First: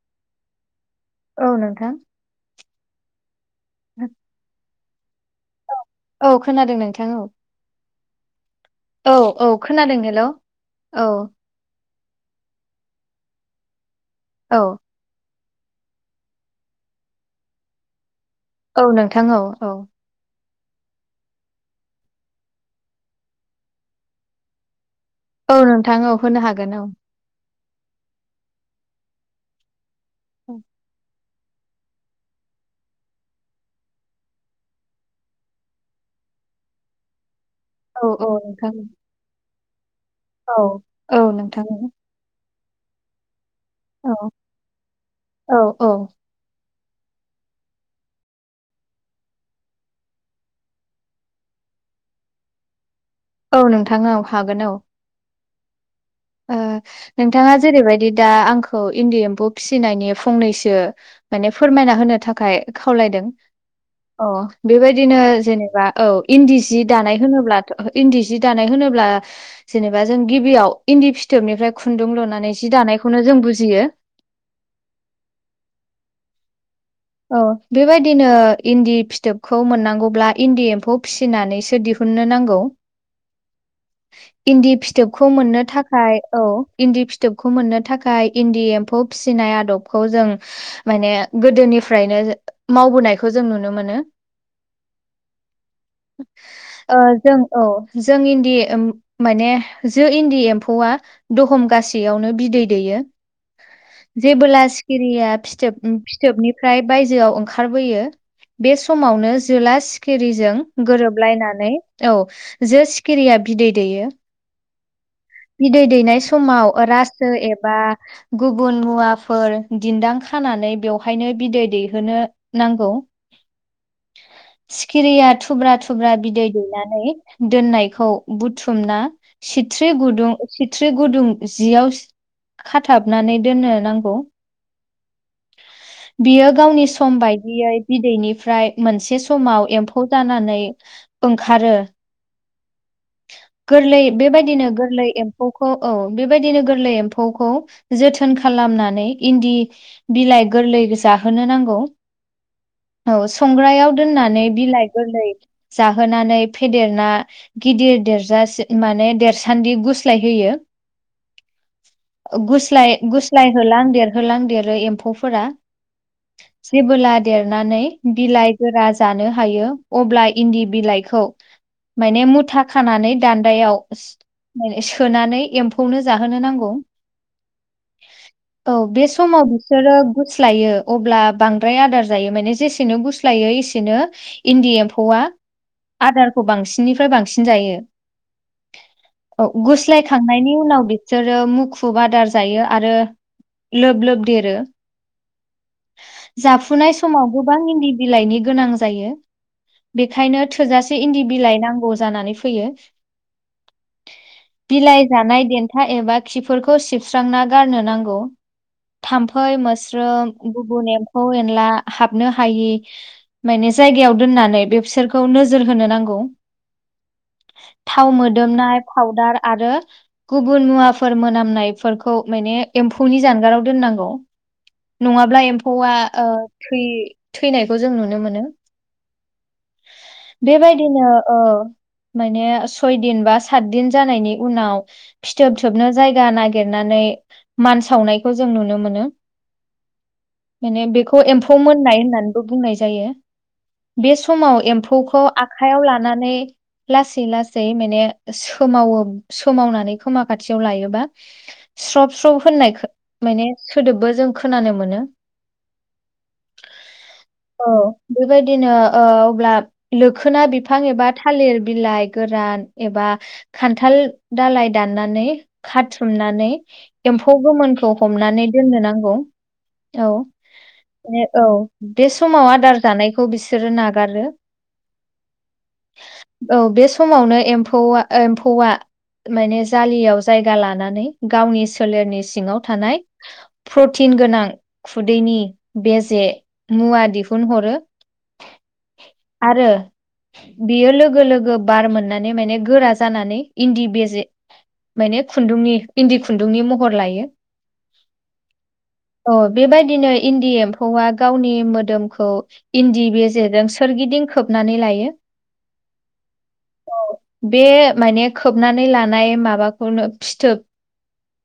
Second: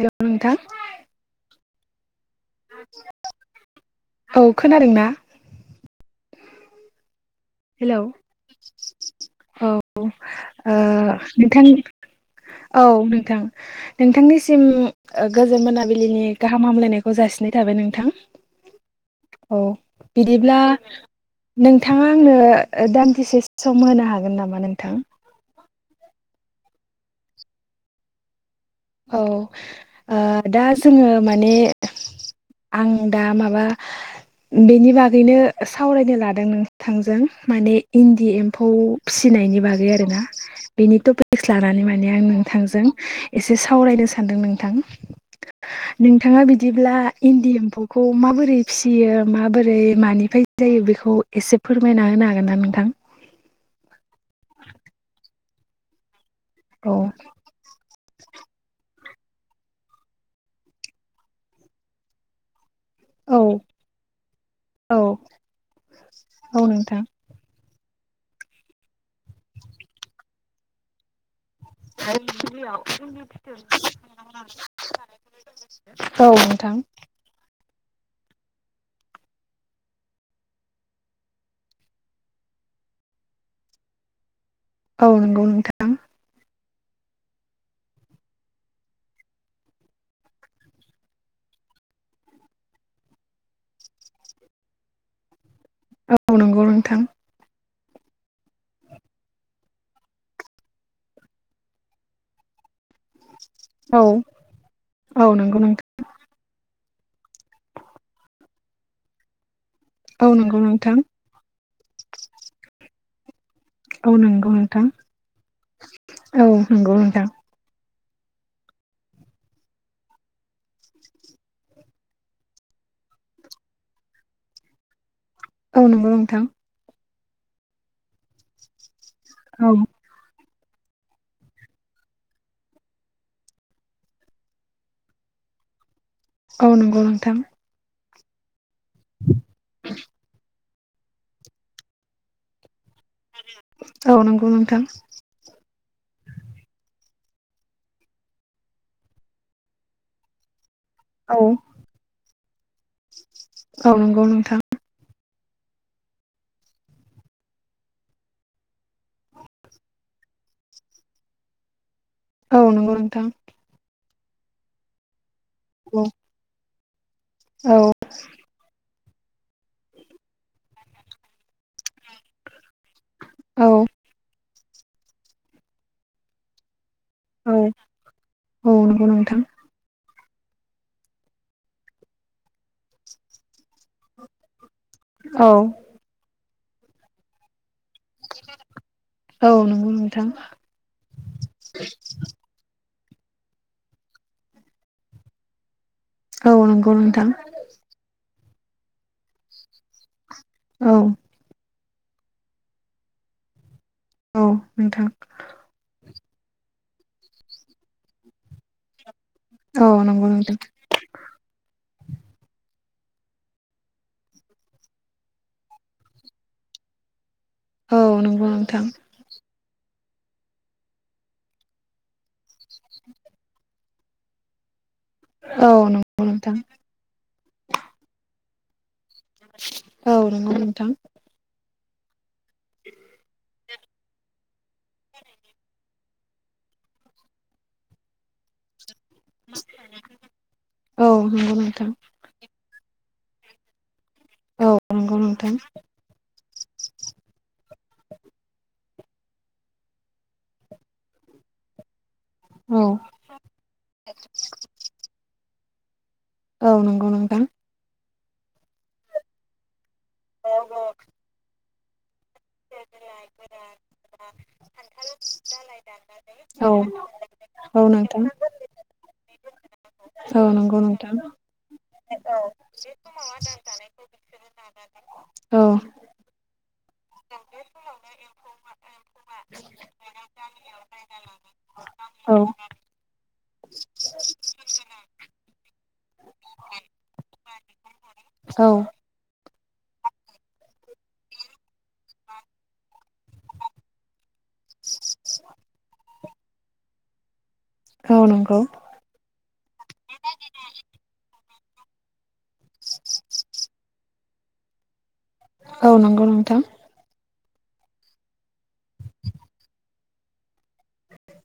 Hello नोंथां । औ नोंथां । औ खोनादों ना? औ खोनादों नोंथां औ । हेलौ औ खोनादों हेल' औ ओ औ नोंथां औ नोंथां नोंथांनिसिम ओ गोजोन मोनाबिलिनि गाहाम हामलायनायखौ जासिनाय थाबाय नोंथां । औ नोंथां औ औ । ब्ला नोंथाङा आंनो दान्दिसे सम होनो हागोन नामा नोंथां? औ नोंथां औ होनो हागोन औ । औ ओ दा जोङो माने आं दा माबा बेनि बागैनो सावरायनो लादों नोंथांजों माने औ इन्दि औ एम्फौ नोंथां फिसिनायनि बाग दा [unintelligible] औ बेनि औ टपिक्स नोंथां लानानै माने आं नोंथांजों एसे सावरायनो औ सानदों नोंथां औ औ नोंथाङा बिद दिब्ला इन्दि एम्फौखौ माबोरै फिसियो माबोरै मानिफ्राय जायो? बेखौ एसे फोरमायना होनो हागोन ना नोंथां? औ नोंथां औ हागोन औ । ओ औ नोंथाङा जेरैबायदि दा आंखौ इन्दि एम्फौ फिसिनायनि फंनैसो माने फोरमायना होनो थाखाय खावलायदों औ औ औ बेबायदिनो जेनेबा औ इन्दि औ जि नोंथां दानाय होनोब्ला इन्दि सि दानाय होनोब्ला जेनेबा जों गिबियाव इन्दि फि थोबनिफ्राय खुन्दुं लुनानै जि दानायखौनो जों बुजियो । औ । औ बेबायदिनो इन्दि फिथोबखौ मोननांगौब्ला इन्दि एम्फौ फिसिनानैसो दिहु ननो नांगौ [inaudible] इन्दि औ फिथोबखौ नंगौ मोननो नोंथां थाखाय औ । इन्दि फिथोबखौ मोननो थाखाय इन्दि एम्फौ फिसिनाय आदबखौ जों माने गोदोनि फ्रायनो मावबोनायखौ जों नुनो मोनो । औ नंगौ ओ नोंथां जों औ । जों इन्दि माने जो इन्दि एम्फौआ दहमगसेयावनो बिदै दैयो औ । जेबोला सिखिरिया औ नंगौ फिथोब नोंथां फिथोबनि फाय बायजोआव ओंखारबोयो । बे समावनो जोला औ सिखिरिजों नंगौ नोंथां गोरोबलायनानै औ जो सिखिरिया बिदै दैयो औ नंगौ नोंथां । बिदै दैनाय समाव नोंथां रासो एबा गुबुन मुवाफोर दिन्दां खानानै बेवहायनो बिदै दैहोनो नांगौ । [inaudible] सिखिरिया थुब्रा- औ नंगौ थुब्रा नोंथां बिदै दैनानै दोननायखौ बुथ्रुमना औ सिथ्रि गुद सिथ्रि गुदुं जियाव खाथाबनानै दोननो नांगौ । [inaudible] बियो गावनि नंगौ सम नोंथां बायदियै बिदैनिफ्राय मोनसे समाव एम्फौ जानानै ओंखारो गोरलै औ नंगौ बेबायदिनो नोंथां गोरलै एम्फौखौ औ बेबायदिनो गोरलै एम्फौखौ जोथोन खालामनानै इन्दि बि लाइ गोरलै औ जाहोनो नांगौ । औ संग्रायाव औ नंगौ दोननानै नोंथां बिलाइ गोरलै जाहोनानै फेदेरना गिदिर देरजासे माने देरसान्दि गुस लायो होयो औ गुस्लाय नंगौ होयो। नोंथां गुस्लाय होलां देर होलां देरो एम्फौ फोरा औ जेबोला औ देरनानै बिलाइ गोरा जानो हायो अब्ला इन्दि बिलाइखौ माने मुथा खानानै औ दान्दायाव सोनानै एम्फौनो जाहोनो नांगौ। औ औ बे नंगौ नोंथां समाव बिसोरो गुस्लायो अब्ला बांद्राय आदार जायो माने जेसेनो गुस्लायो एसेनो इन्दि एम एम्फौआ औ आदारखौ बांसिननिफ्राय बांसिन जायो। औ नंगौ नोंथां थांनायनि उनाव बिसोरो मुखुब आदार जायो। आरो लोब लोब देरो औ जाफुनाय नंगौ नोंथां समाव गोबां इन्दि बिलाइनि गोनां जायो। बेनिखायनो औ थोजासे इन्दि बिलाइ नांगौ जानानै फैयो। औ बिलाइ नोंथां जानाय देन्था एबा खिफोरखौ सिबस्रांना गारनो नांगौ। थाम्फै औ नंगौ मोस्रोम नोंथां गुबुन एम्फौ एनला हाबनो हायि माने जायगायाव दोननानै बे बिसोरखौ नोजोर होनो नांगौ। औ थाव नंगौ मोदोमनाय नोंथां फाउदार आरो गुबुन मुवाफोर मोनामनायफोरखौ माने एम्फौनि जानगाराव दोननांगौ। नङाब्ला औ एम्फौआ नंगौ नोंथां थ थैनायखौ जों नुनो मोनो। औ नंगौ नोंथां बेबायदिनो औ माने सय दिन बा सातदिन जानायनि उनाव फिथोब थोबनो जायग जायगा नागिरनानै मान सावनायखौ जों नुनो मोनो। माने औ बेखौ नंगौ एम्फौ नोंथां मोननाय होननानैबो बुंनायसै। बे समाव औ नंगौ एम्फौखौ नोंथां आखाइयाव लानानै लासै लासै माने सोमावो। सोमावनानै खोमा खाथियाव लायोबा स्रप ख्र होननाय औ माने सोदोबबो जों खोनानो मोनो। औ नंगौ नोंथां औ बेबायदिनो ओ अब्ला लोखोना बिफां एबा थालिर बिलाइ गोरान एबा खान्थाल दालाइ दाननानै खाथुमनानै औ एम्फौ औ गोमोनखौ नोंथां हमनानै दोननो नांगौ। औ नंगौ नोंथां औ बे समाव आदार जानायखौ बिसोरो नागारो। औ औ बे समावनो एमफौ एमफौआ माने जालियाव जायगा लानानै गावनि सोलेरनि औ सिङाव थानाय प्रटिन गोनां खुदैनि बेजे मुवा दिहुनहरो। औ आरो बियो लोगो लोगो बार मोननानै माने गोरा जानानै इन्दि बेजे माने खुन्दुंनि इन्दि खुन्दुंनि महर लायो। औ नंगौ अ बेबायदिनो इन्दि एम्फौआ गावनि मोदोमखौ इन्दि बेेजेजों सोरगिदिं खोबनानै लायो। औ नंगौ नोंथां बे माने खोबनानै लानाय माबाखौनो फिथोब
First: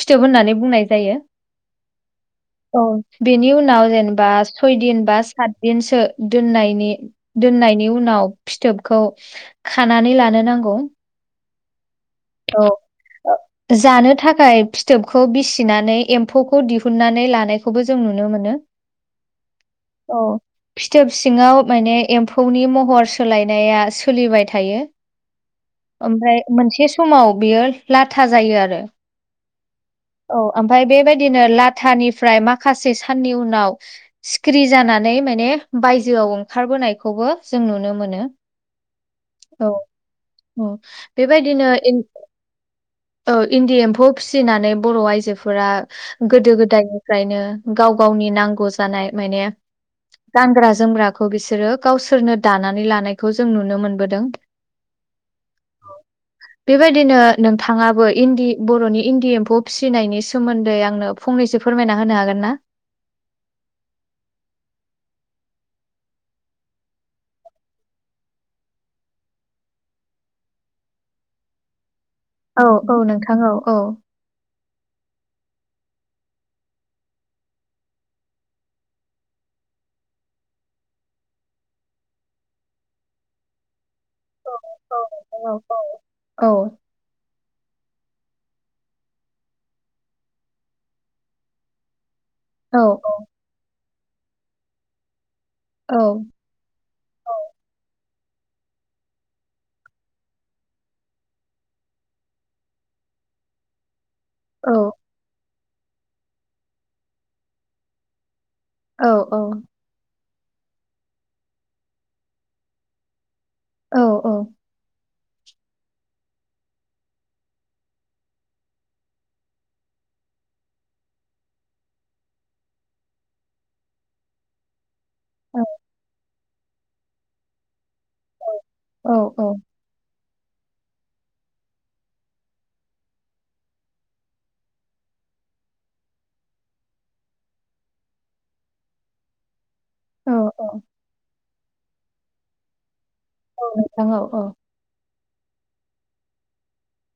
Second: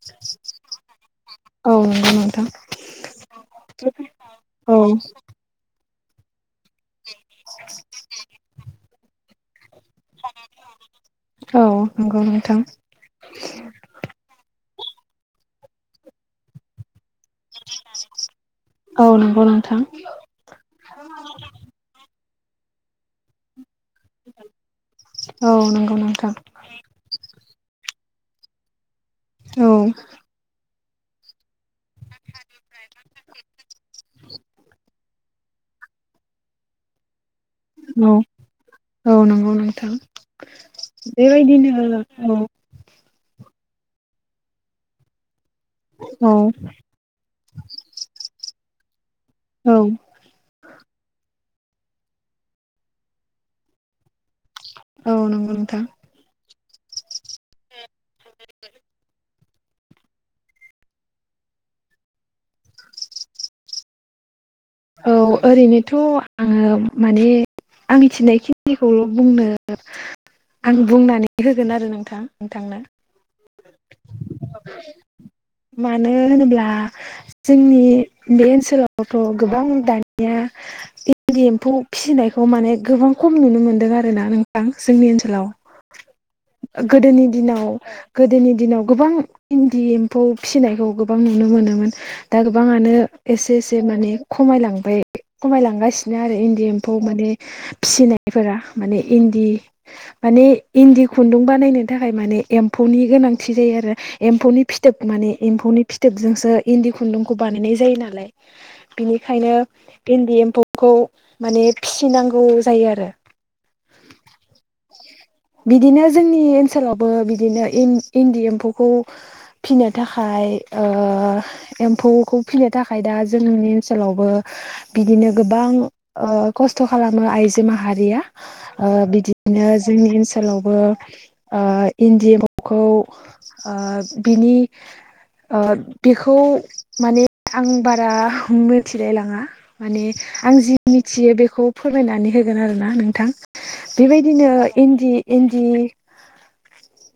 फिथोब होननानै बुंनाय जायो। औ नंगौ नोंथां औ बेनि उनाव जेनेबा औ सय दिन बा सातदिनसो दोननाय नि दोननायनि उनाव फिथोबखौ खानानै लानो नांगौ औ नंगौ नोंथां औ जानो थाखाय फिथोबखौ बिसिनानै एम्फौखौ दिहुननानै लानायखौबो जों नुनो मोनो औ नंगौ नोंथां औ फिथोब सिङाव माने एम्फौनि महर सोलायनाया सोलिबाय थायो औ नंगौ नोंथां ओमफ्राय मोनसे समाव बियो लाथा जायो आरो औ औ ओमफ्राय बेबायदिनो लाथानिफ्राय माखासे साननि उनाव सिखिरि जानानै माने बायजोआव ओंखारबोनायखौबो जों नुनो औ मोनो औ नंगौ औ नोंथां औ । बेबायदिनो औ । ओ इन्दि एम्फौ फिसिनानै बर' आइजो फोरा औ गोदो गोदायनिफ्रायनो गाव गावनि नांगौ जानाय माने औ गानग्रा जोमग्राखौ बिसो सोरो गावसोरनो दानानै लानायखौ जों नुनो मोनबोदों । औ नंगौ नोंथां । बेबायदिनो नोंथाङाबो इन्दि बर'नि इन्दि एम्फौ फिसिनायनि सोमोन्दै आंनो फंनैसो फोरमायना होनो हागोन ना? औ ओरैनोथ' आङो माने आं मिथिनायखिनिखौल' बुंनो आं बुंनानै होगोन आरो नों थां औ नोंथांनो । औ नोंथां औ औ मानो होनोब्ला जोंनि बे ओनसोलावथ' गोबां दानिया इन्दि एम्फौ फिसिनायखौ माने गोबां खम नुनो मोनदों आ रोना औ नोंथां जोंनि ओनसोलाव औ गोदोनि दिनाव गोदोनि दिनाव गोबां इन्दि एम्फौ फिसिनायखौ गोबां नुनो मोनोमोन । दा औ गोबाङानो एसे एसे माने खमायलांबाय । औ खमायलांगासिनो आरो इन्दि एम्फौ माने फिसिनाय फोरा माने इन्दि माने इन्दि खुन्दुं बानायनो थाखाय माने एम्फौनि गो नांथि जायो आरो । एम्फौनि औ फिथोब माने एम्फौनि फिथोबजोंसो इन्दि खुन्दुंखौ बानायनाय जायो नालाय । औ बिनिखायनो इन्दि एम्फौखौ माने फिसिनांगौ जायो आरो । औ औ । बिदिनो जोंनि ओनसोलावबो बिदिनो इन इन्दि एम्फौखौ फिनो थाखाय ओ एम्फौखौ फिनो थाखाय दा जोंनि ओनसोलावबो बिदिनो गोबां ओ खस्थ' खालामो आइजो मा हारिया ओ बिदिनो जोंनि ओनोल लावबो ओ इन्दि एमफौखौ ओ बिनि ओ बेखौ माने आं बारा मिथिलायलाङा माने औ आं औ जि मिथियो बेखौ फोरमायनानै होगोन आरोना नों थां नोंथां औ औ बेबायदिनो इन्दि इन्दि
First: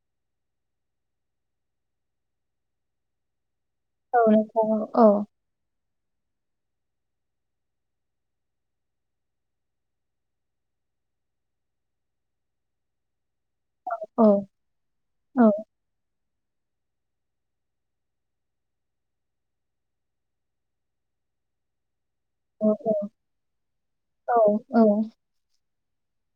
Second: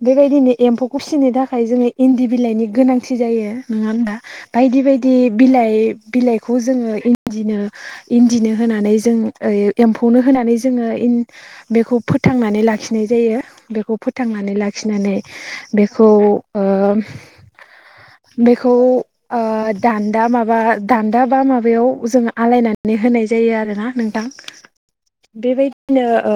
बेबायदिनो एम्फौखौ फिसिनो थाखाय जोङो इन्दि बिलाइनि गोनांथि जायो नङा होनोमबा औ नोंथां औ बायदि औ बायदि बिलाइ बिलाइखौ जोङो इन्दिनो इन्दिनो होनानै जों ओ एम्फौनो होनानै जोङो बेखौ फोथांनानै लाखिनाय जायो । बेखौ औ फोथांनानै लाखिनानै बेखौ ओ बेखौ ओ दान्दा माबा दान्दा बा माबायाव जोङो औ नोंथां आलायनानै होनाय जायो आरोना नोंथां बेबाय दिनो ओ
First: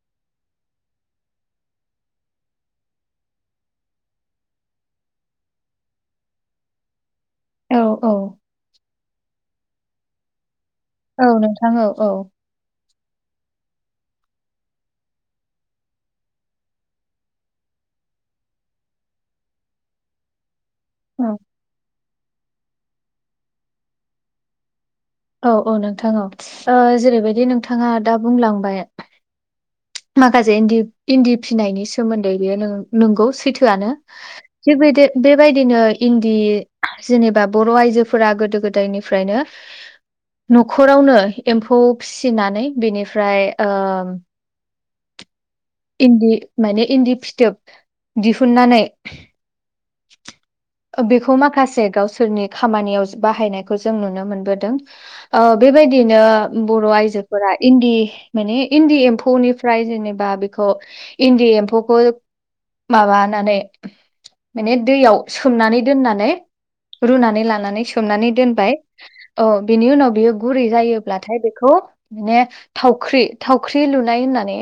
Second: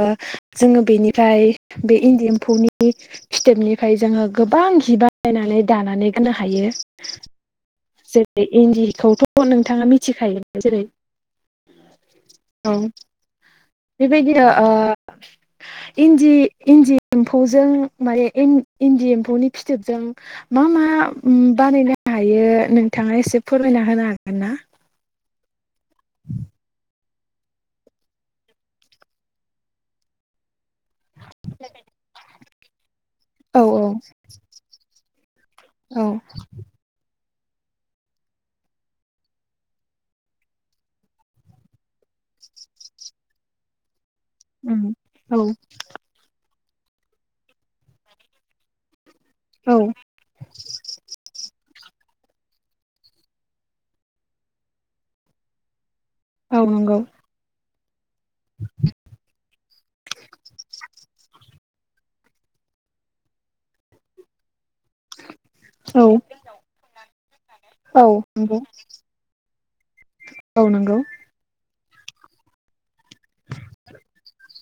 जोङो बेनिफ्राय बे इन्दि एम्फौनि फिथोबनिफ्राय जोङो गोबां जि बायनानै दानानै गाननो हायो। जेरै इन्दिखौथ' नोंथांङा मिथिखायो । औ नोंथां औ औ । औ बेबायदिनो ओ इन्दि इन्दि एम्फौजों माने इन्द इन्दि एम्फौनि फिथोबजों मा मा उम बानायनो हायो नोंथांङा एसे फोरमायना होनो हागोन ना? औ औ नोंथां औ ओ जेरैबायदि नोंथांङा दा बुंलांबाय माखासे इन्दि इन्दि फिनायनि सोमोन्दै बेयो नों-नोंगौ औ औ सैथोआनो थिग बिदि बेबायदिनो औ इन्दि जेनेबा बर' आइजोफोरा गोदो गोदायनिफ्रायनो न'खरावनो एम्फौ फिसिनानै बेनिफ्राय ओ उम औ। इन्दि माने इन्दि फिथोब दिहुननानै औ ओ बेखौ माखासे गावसोरनि खामानियाव बाहायनायखौ जों नुनोमोनबोदों ओ बेबायदि औ बिदिनो बर' नंगौ आइजोफोरा इन्दि माने इन्दि एम्फौनिफ्राय जेनेबा बि इन्दि एम्फौखौ माबानानै माने दैयाव सोमनानै औ दोननानै रुनानै लानानै औ सोमनानै नंगौ दोनबाय औ। बेनि उनाव बियो औ गुरै नंगौ जायोब्लाथाय बेखौ माने थाव थावख्रि थावख्रि लुनाय होननानै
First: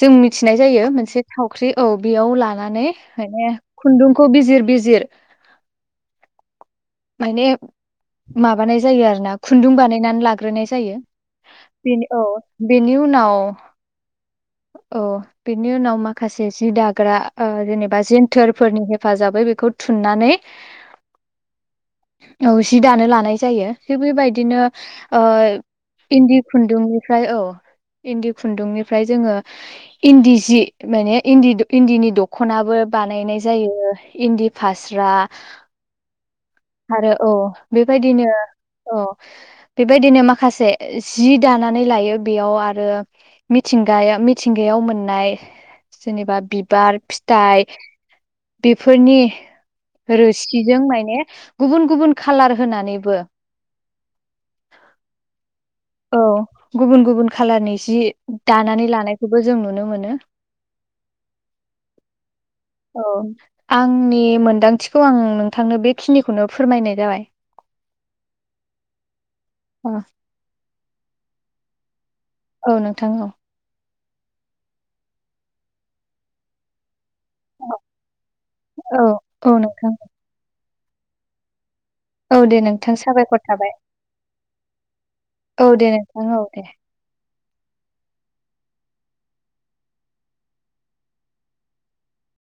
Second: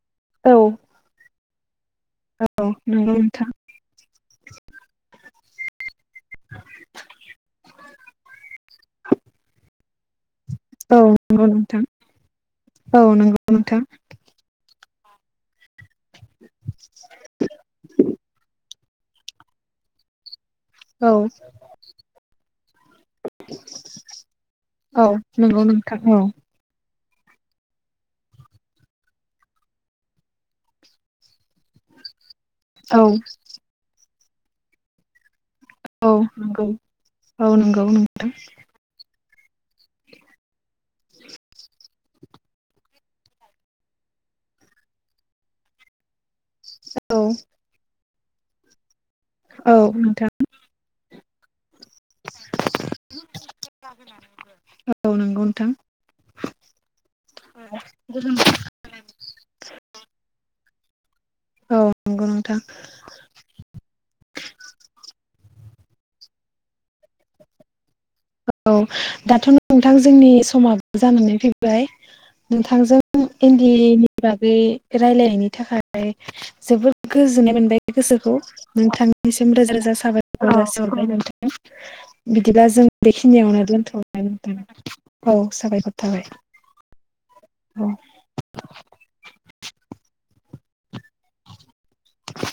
जों औ मिथिनाय जायो मोनसे थावख्रि औ बेयाव औ लानानै नंगौ नोंथां माने खुन्दुंखौ बिजिर बिजिर माइने माबानाय जायो आरोना खुन्दुं बानायनानै लाग ग्रोनाय जायो औ नंगौ नोंथां बिनि औ बिनि औ उनाव नंगौ नोंथां औ बिनि उनाव माखासे जि दाग्रा ओ जेनेबा जेन्थोरफोरनि हेफ हेफाजाबै बेखौ थुननानै औ। औ जि दानो लानाय जायो थिग बेबायदिनो औ ओ नंगौ नोंथां औ इन्दि खुन्दुंनिफ्राय औ इन्दि खुन्दुंनिफ्राय जोंङो इन्दि जि माने इन्दि इन्दिनि दख'नाबो औ बानायनाय जायो। इन्दि फास्रा औ नंगौ आरो अ औ नंगौ बेबायदिनो अ बेबायदिनो माखासे जि दानानै लायो बेयाव आरो मिथिंगाया मिथ थिंगायाव मोननाय जेनेबा बिबार नोंथां फिथाइ बेफोर फोरनि औ नोंथां रोसिजों माइने गुबुन गुबुन कालार होनानैबो औ नंगौ नोंथां औ गुबुन गुबुन खाालारनि जि दानानै लानायखौबो जों नुनो मोनो। औ नंगौ नोंथां औ आंनि मोनदांथिखौ आं नों नोंथांनो बेखिनिखौनो फोरमायनाय जाबाय। औ दाथ' अ नोंथां जोंनि समाबो जानानै फैबाय औ नोंथांजों नोंथां औ इन्दिनि बागै रायलायनायनि थाखाय जोबोद गोजोननाय मोनबाय गोसोखौ औ नोंथांनिसिम औ रोजा नोंथां रोजा साबायखर जासिहरबाय नोंथां औ दे बिदिब्ला जों नोंथां साबायखर बेखिनियावनो थाबाय दोनथ' बाय नोंथां औ दे साबायखर थाबाय नोंथां औ दे औ। [inaudible]